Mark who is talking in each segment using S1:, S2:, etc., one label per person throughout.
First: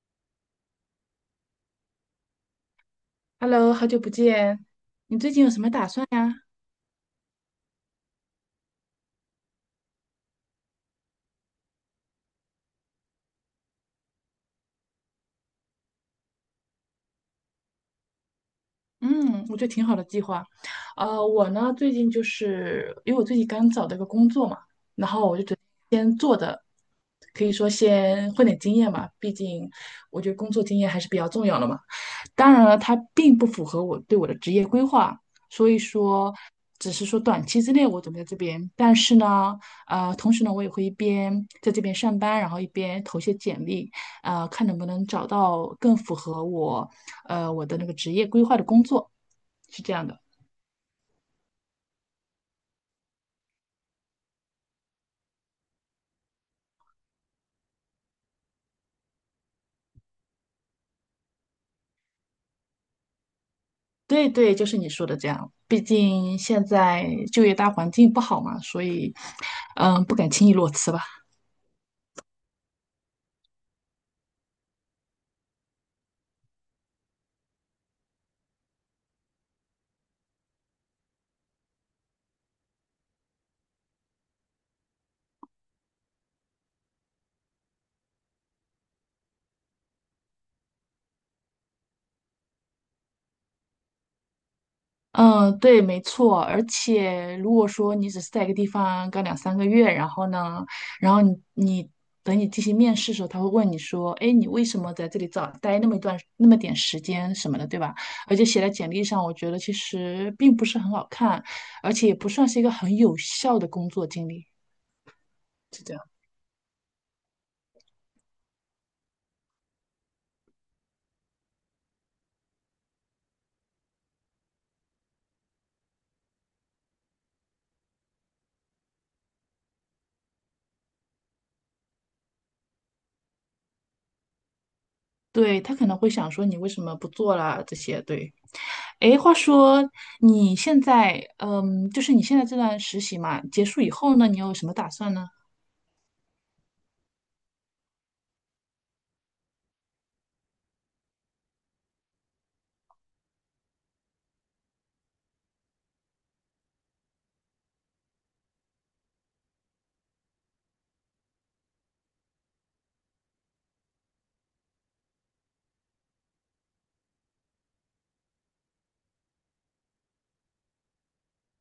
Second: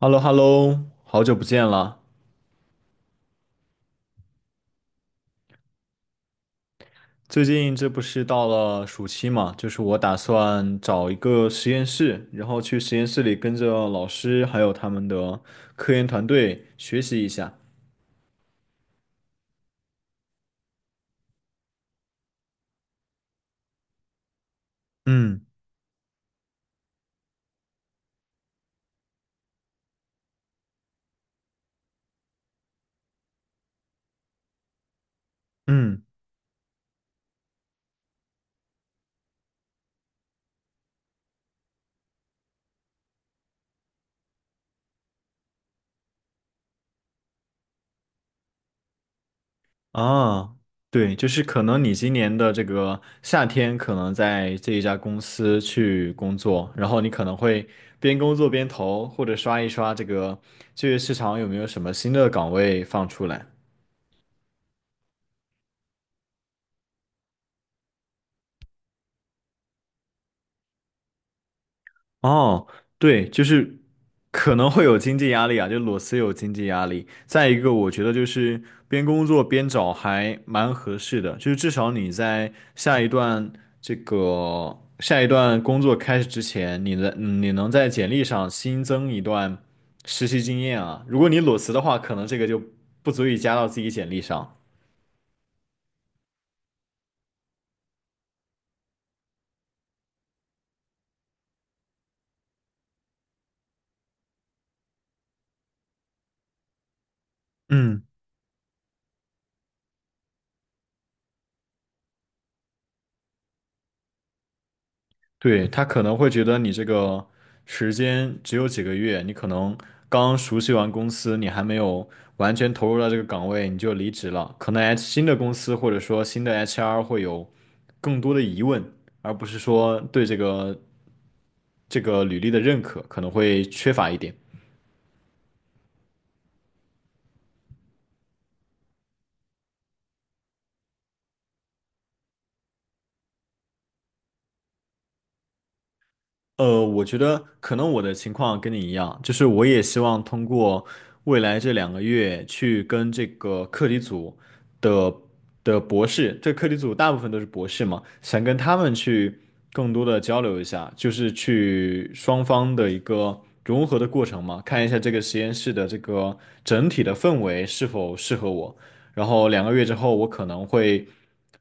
S1: h e l l o h e l l o 好久不见了。
S2: Hello，好久不见，你最近有什么打算呀？
S1: 最近这不是到了暑期嘛，就是我打算找一个实验室，然后去实验室里跟着老师还有他们的科研团队学习一下。
S2: 嗯，我觉得挺好的计划。我呢最近就是因为我最近刚找到一个工作嘛，
S1: 嗯
S2: 可以说先混点经验嘛，毕竟我觉得工作经验还是比较重要的嘛。当然了，它并不符合我对我的职业规划，所以
S1: 嗯
S2: 说只是说短期之内我准备在这边，但是呢，同时呢，我也会一边在这边上班，然后一边投些简历，看能不能找到更符合我，我的那个职业规划的工作，是这样的。
S1: 啊，对，就是可能你今年的这个夏天可能在这一家公司去工作，然后你可能会边工作边投，或者刷一刷这个就业市场有没有什么新的岗位放出来。
S2: 对对，就是你说的这样。毕竟现在就业大环境不好嘛，所以，嗯，不敢轻易裸辞吧。
S1: 哦，对，就是可能会有经济压力啊，就裸辞有经济压力。再一个，我觉得就是边工作边找还蛮合适的，就是至少你在下一段工作开始之前，你的你能在简历上新增一段实习经验啊。如果你裸辞的话，可能这个就不足以加到自己简历上。
S2: 嗯，对，没错。而且，如果说你只是在一个地方干两三个月，然后呢，然后你等你进行面试的时候，他会问你说：“哎，你为什么在这里早待那么一段那么点时间什么的，对吧？”
S1: 嗯。
S2: 而且写在简历上，我觉得其实并不是很好看，而且也不算是一个很有效的工作经历，
S1: 对，
S2: 是
S1: 他
S2: 这
S1: 可
S2: 样。
S1: 能会觉得你这个时间只有几个月，你可能刚熟悉完公司，你还没有完全投入到这个岗位，你就离职了。可能 新的公司或者说新的 HR 会有更多的疑问，而不是说对这个履历的认可可能会缺乏一点。
S2: 对，他可能会想说你为什么不做了这些，对。哎，话说你现在，嗯，就是你现在这段实习嘛，结束以后呢，你有什么打算呢？
S1: 我觉得可能我的情况跟你一样，就是我也希望通过未来这两个月去跟这个课题组。的的博士，这课题组大部分都是博士嘛，想跟他们去更多的交流一下，就是去双方的一个融合的过程嘛，看一下这个实验室的这个整体的氛围是否适合我。然后两个月之后，我可能会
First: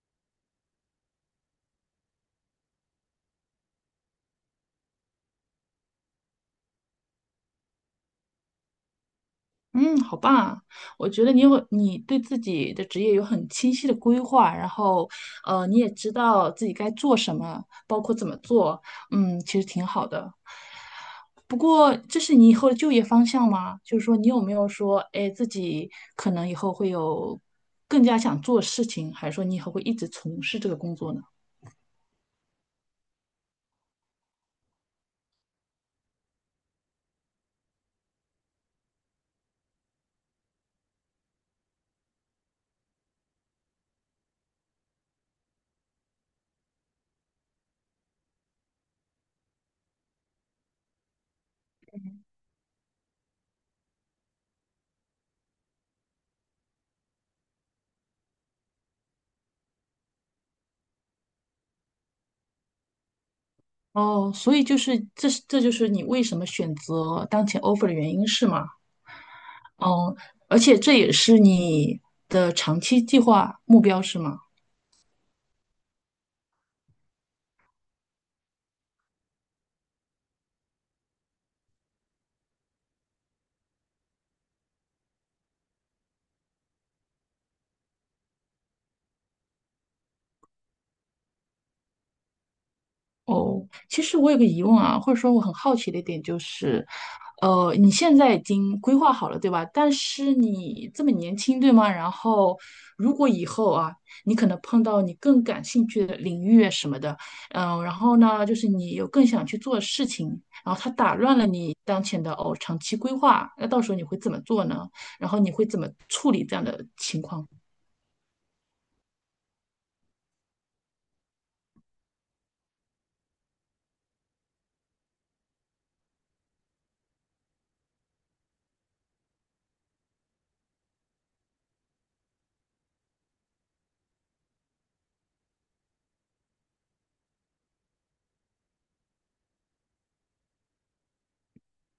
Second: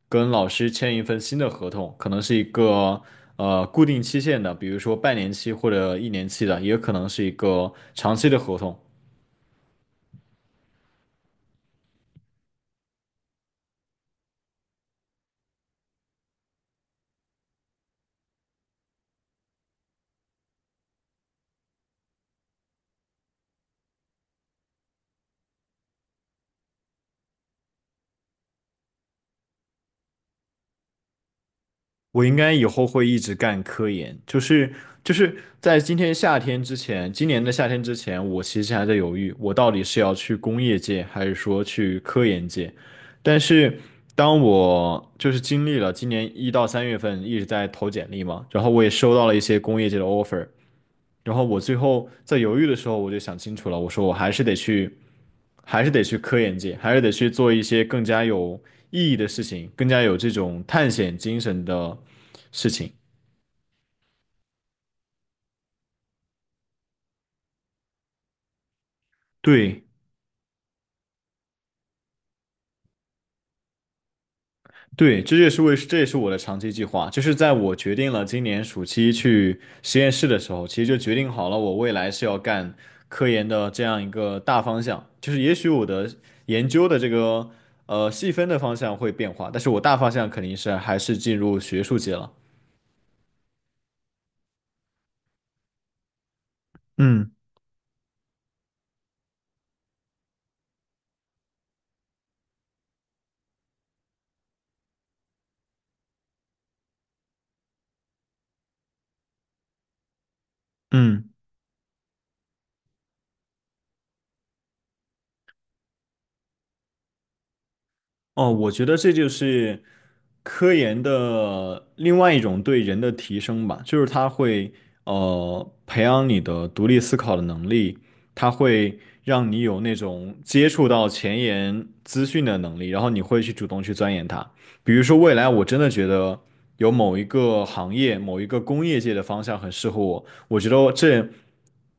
S1: 跟老师签一份新的合同，可能是一个固定期限的，比如说半年期或者一年期的，也有可能是一个长期的合同。
S2: 嗯，好棒啊！我觉得你有你对自己的职业有很清晰的规划，然后，你也知道自己该做什么，包括怎么做，嗯，其实挺好的。不过，这是你以后的就业方向吗？就是说，你有没有说，哎，自己可能以后会有更加想做的事情，还是说你以后会一直从事这个工作呢？
S1: 我应该以后会一直干科研，就是在今天夏天之前，今年的夏天之前，我其实还在犹豫，我到底是要去工业界，还是说去科研界。但是当我就是经历了今年1到3月份一直在投简历嘛，然后我也收到了一些工业界的 offer，然后我最后在犹豫的时候，我就想清楚了，我说我还是得去，还是得去科研界，还是得去做一些更加有意义的事情，更加有这种探险精神的事情。
S2: 哦，所以就是这就是你为什么选择当前 offer 的原因是吗？
S1: 对，
S2: 嗯，而且这也是你的长期计划目标是吗？
S1: 对，这也是我的长期计划。就是在我决定了今年暑期去实验室的时候，其实就决定好了我未来是要干科研的这样一个大方向。就是也许我的研究的这个细分的方向会变化，但是我大方向肯定是还是进入学术界了。
S2: 哦，其实我有个疑问啊，或者说我很好奇的一点就是，
S1: 嗯
S2: 你现在已经规划好了，对吧？但是你这么年轻，对吗？然后如果以后啊，你可能碰到你更感兴趣的领域啊什么的，嗯、然后呢，就是你有更想去做的事情，然后它打
S1: 嗯。
S2: 乱了你当前的哦长期规划，那到时候你会怎么做呢？然后你会怎么处理这样的情况？
S1: 哦，我觉得这就是科研的另外一种对人的提升吧，就是它会培养你的独立思考的能力，它会让你有那种接触到前沿资讯的能力，然后你会去主动去钻研它。比如说未来我真的觉得有某一个行业、某一个工业界的方向很适合我，我觉得这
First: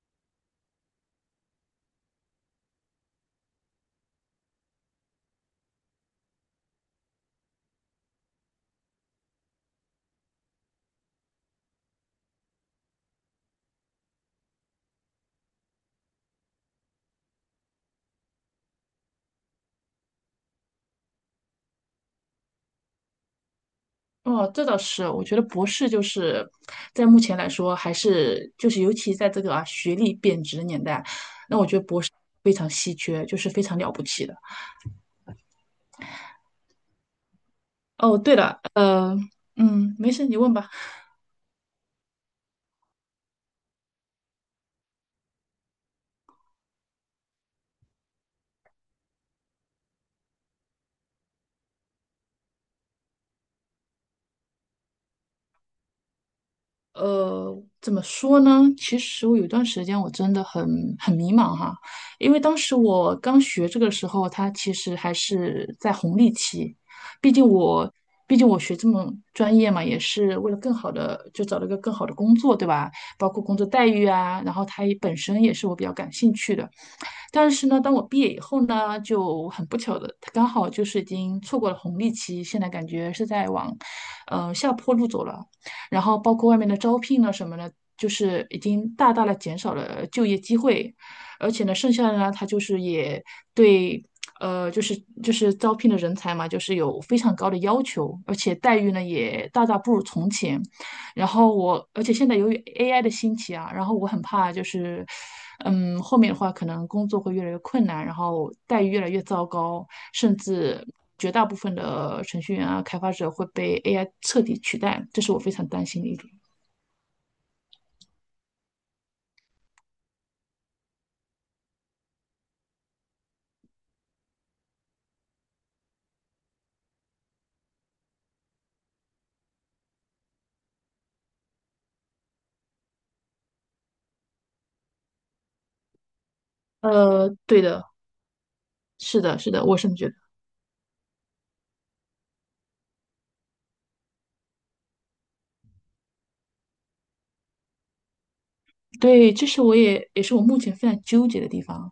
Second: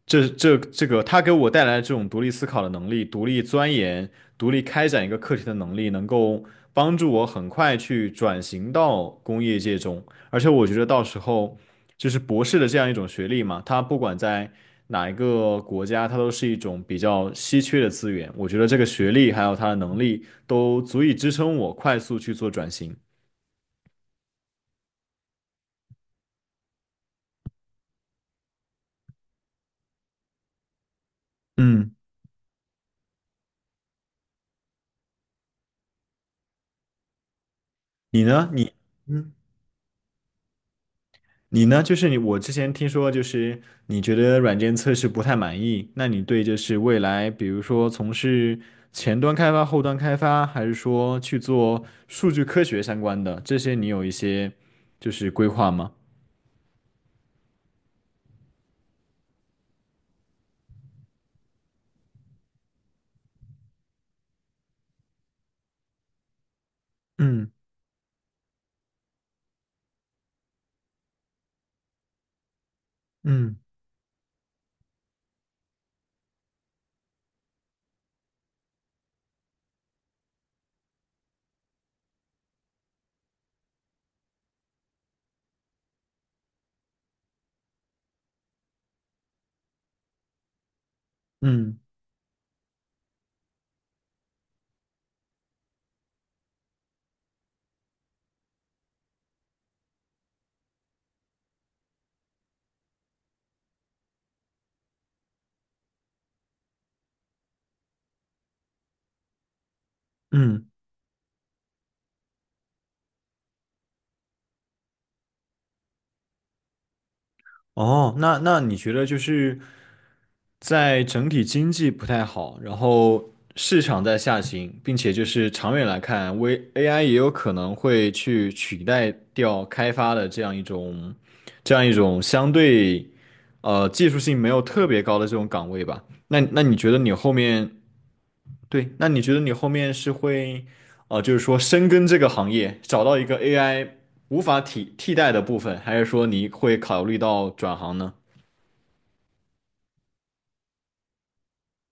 S1: 这这这个他给我带来的这种独立思考的能力、独立钻研、独立开展一个课题的能力，能够帮助我很快去转型到工业界中。而且我觉得到时候就是博士的这样一种学历嘛，它不管在哪一个国家，它都是一种比较稀缺的资源。我觉得这个学历还有他的能力都足以支撑我快速去做转型。
S2: 哦，这倒是，我觉得博士就是在目前来说，还是就是尤其在这个啊学历贬值的年代，那我觉得
S1: 嗯，
S2: 博士非常稀缺，就是非常了不起的。哦，
S1: 你
S2: 对
S1: 呢？
S2: 了，
S1: 嗯。
S2: 嗯，没事，你问吧。
S1: 你呢？就是你，我之前听说，就是你觉得软件测试不太满意，那你对就是未来，比如说从事前端开发、后端开发，还是说去做数据科学相关的，这些你有一些就是规划吗？
S2: 呃，怎么说呢？其实我有一段时间我真的很迷茫哈，因为当时我刚学这个的时候，它其实还是在红利期。毕竟
S1: 嗯
S2: 我，毕竟我学这么专业嘛，也是为了更好的，就找了一个更好的工作，对吧？包括工
S1: 嗯
S2: 作待遇啊，然后它也本身也是我比较感兴趣的。但是呢，当我毕业以后呢，就很不巧的，刚好就是已经错过了红利期，现在感觉是在往，下坡路走了。然后包括外面的招聘呢什么的，就是已经大大的减少了就业机会，而且呢，
S1: 嗯
S2: 剩下的呢，它就是也对。呃，就是就是招聘的人才嘛，就是有非常高的要求，而且待遇呢也大大不如从前。然后我，而且现在由于 AI 的兴起啊，然后我很怕就是，嗯，后面的话可能工作会越来越困难，然后待遇越来越糟糕，甚
S1: 嗯，
S2: 至绝大部分的程序员啊、开发者会被 AI 彻底取代，这是我非常担心的一点。
S1: 哦，那你觉得就是在整体经济不太好，然后市场在下行，并且就是长远来看，微 AI 也有可能会去取代掉开发的这样一种相对技术性没有特别高的这种岗位吧？那那你觉得你
S2: 呃，
S1: 后
S2: 对
S1: 面
S2: 的，
S1: 对，那
S2: 是
S1: 你觉
S2: 的，
S1: 得
S2: 是
S1: 你
S2: 的，
S1: 后
S2: 我甚
S1: 面
S2: 至觉
S1: 是
S2: 得，
S1: 会呃就是说深耕这个行业，找到一个 AI 无法替代的部分，还是说你会考虑到转行呢？
S2: 对，这是我是我目前非常纠结的地方。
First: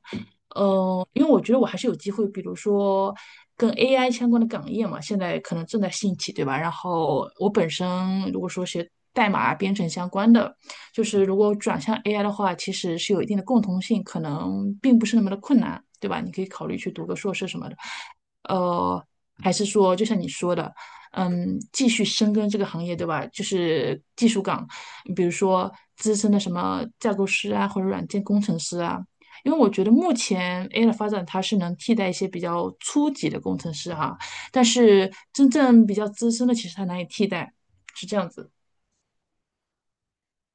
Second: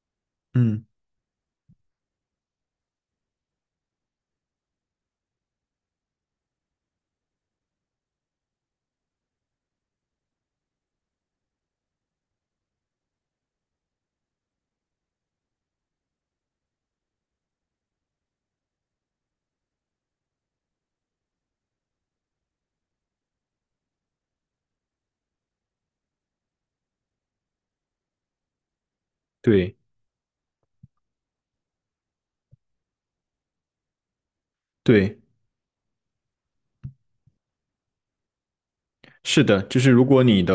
S1: 嗯，
S2: 因为我觉得我还是有机会，比如说跟 AI 相关的岗业嘛，现在可能正在兴起，对吧？然后我本身如果说学代码编程相关的，就是如果转向 AI 的话，其实是有一定的共同性，可能并不是那么的困难，对吧？你可以考虑去读个硕士什么的，呃，还是说就像你说的。嗯，继续深耕这个行业，对吧？就是技术岗，比如说资深的什么架构师啊，或者软件工程师啊，因为我
S1: 对
S2: 觉得目前 AI 的发展，它是能替代一些比较初级的工程师哈，但是
S1: 对，
S2: 真正比较资深的，其实它难以替代，是这样子。
S1: 是的，就是如果你的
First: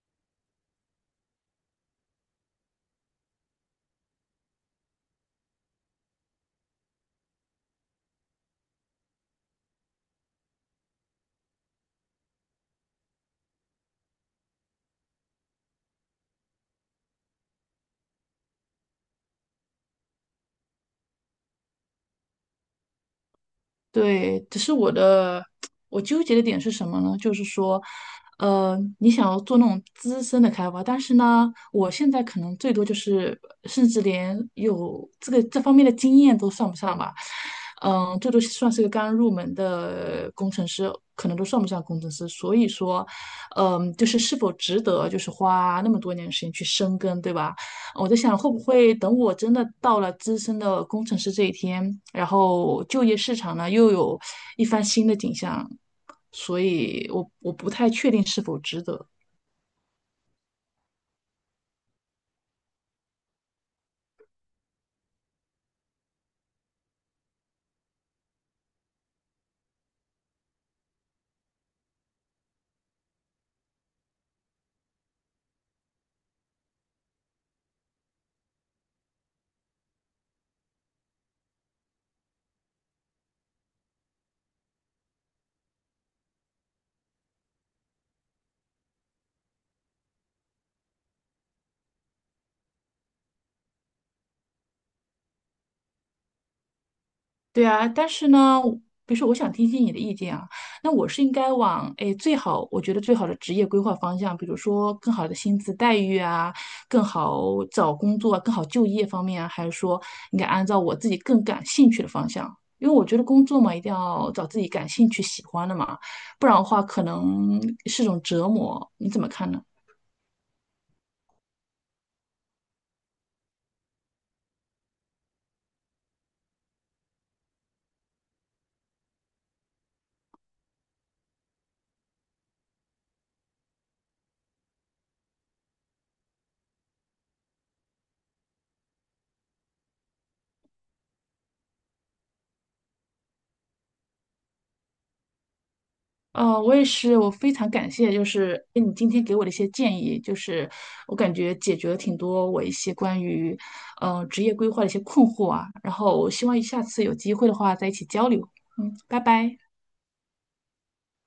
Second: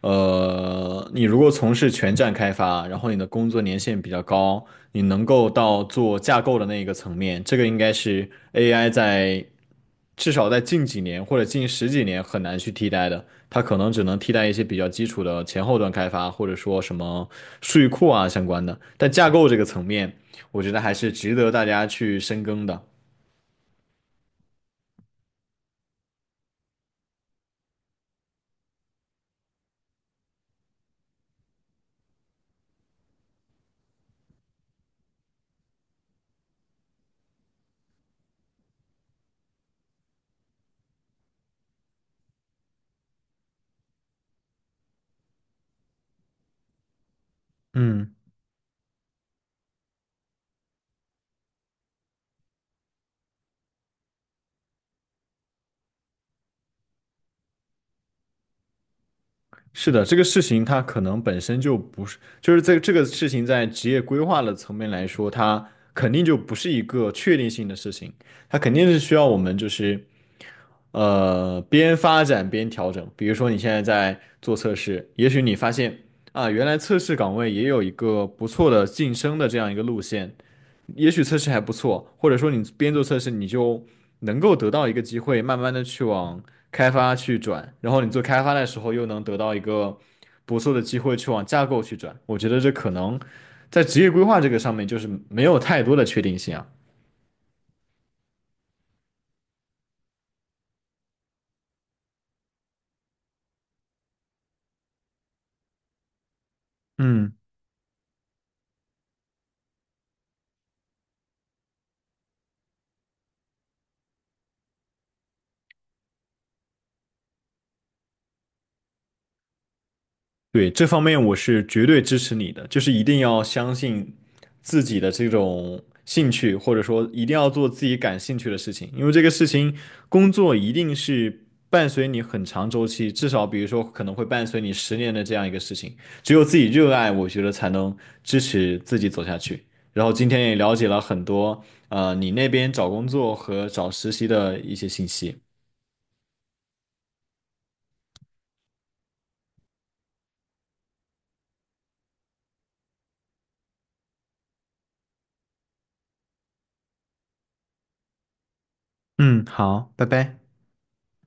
S1: 你如果从事全站开发，然后你的工作年限比较高，你能够到做架构的那一个层面，这个应该是 AI 在至少在近几年或者近十几年很难去替代的，它可能只能替代一些比较基础的前后端开发，或者说什么数据库啊相关的，但架构这个层面，我觉得还是值得大家去深耕的。
S2: 对，只是我纠结的点是什么呢？就是说，你想要做那种资深的开发，但是呢，我现在可能最多就是，甚至连有这个这方面的经验都算不上吧。嗯，最多算是个刚入门的工程师，可能都算不上工程师。所以说，嗯，就是是否值得，就是花那么多年的时间去深耕，对吧？我
S1: 嗯。
S2: 在想，会不会等我真的到了资深的工程师这一天，然后就业市场呢又有一番新的景象，所以我不太确定是否值得。
S1: 是的，这个事情它可能本身就不是，就是这个事情在职业规划的层面来说，它肯定就不是一个确定性的事情，它肯定是需要我们就是边发展边调整。比如说，你现在在做测试，也许你发现啊，原来测试岗位也有一个不错的晋升的这样一个路线，也许测试还不错，或者说你边做测试，你就能够得到一个机会，慢慢的去往开发去转，然后你做开发的时候又能得到一个不错的机会去往架构去转。我觉得这可能在职业规划这个上面就是没有太多的确定性啊。
S2: 对啊，但是呢，比如说我想听听你的意见啊，那我是应该往诶最好，我觉得最好的职业规划方向，比如说更好的薪资待遇啊，更
S1: 嗯。
S2: 好找工作啊，更好就业方面啊，还是说应该按照我自己更感兴趣的方向？因为我觉得工作嘛，一定要找自己感兴趣、喜欢的嘛，不然的话可能是种折磨。你怎么看呢？
S1: 对，这方面我是绝对支持你的，就是一定要相信自己的这种兴趣，或者说一定要做自己感兴趣的事情，因为这个事情工作一定是伴随你很长周期，至少比如说可能会伴随你10年的这样一个事情，只有自己热爱，我觉得才能支持自己走下去。然后今天也了解了很多，你那边找工作和找实习的一些信息。
S2: 我也是，我非常感谢，就是哎，诶你今天给我的一些建议，就是我感觉解决了挺多我一些关于，职业规划的一些困惑啊。然后我希望下次有机会的话再一起交流。嗯，拜
S1: 嗯，
S2: 拜。
S1: 好，拜拜。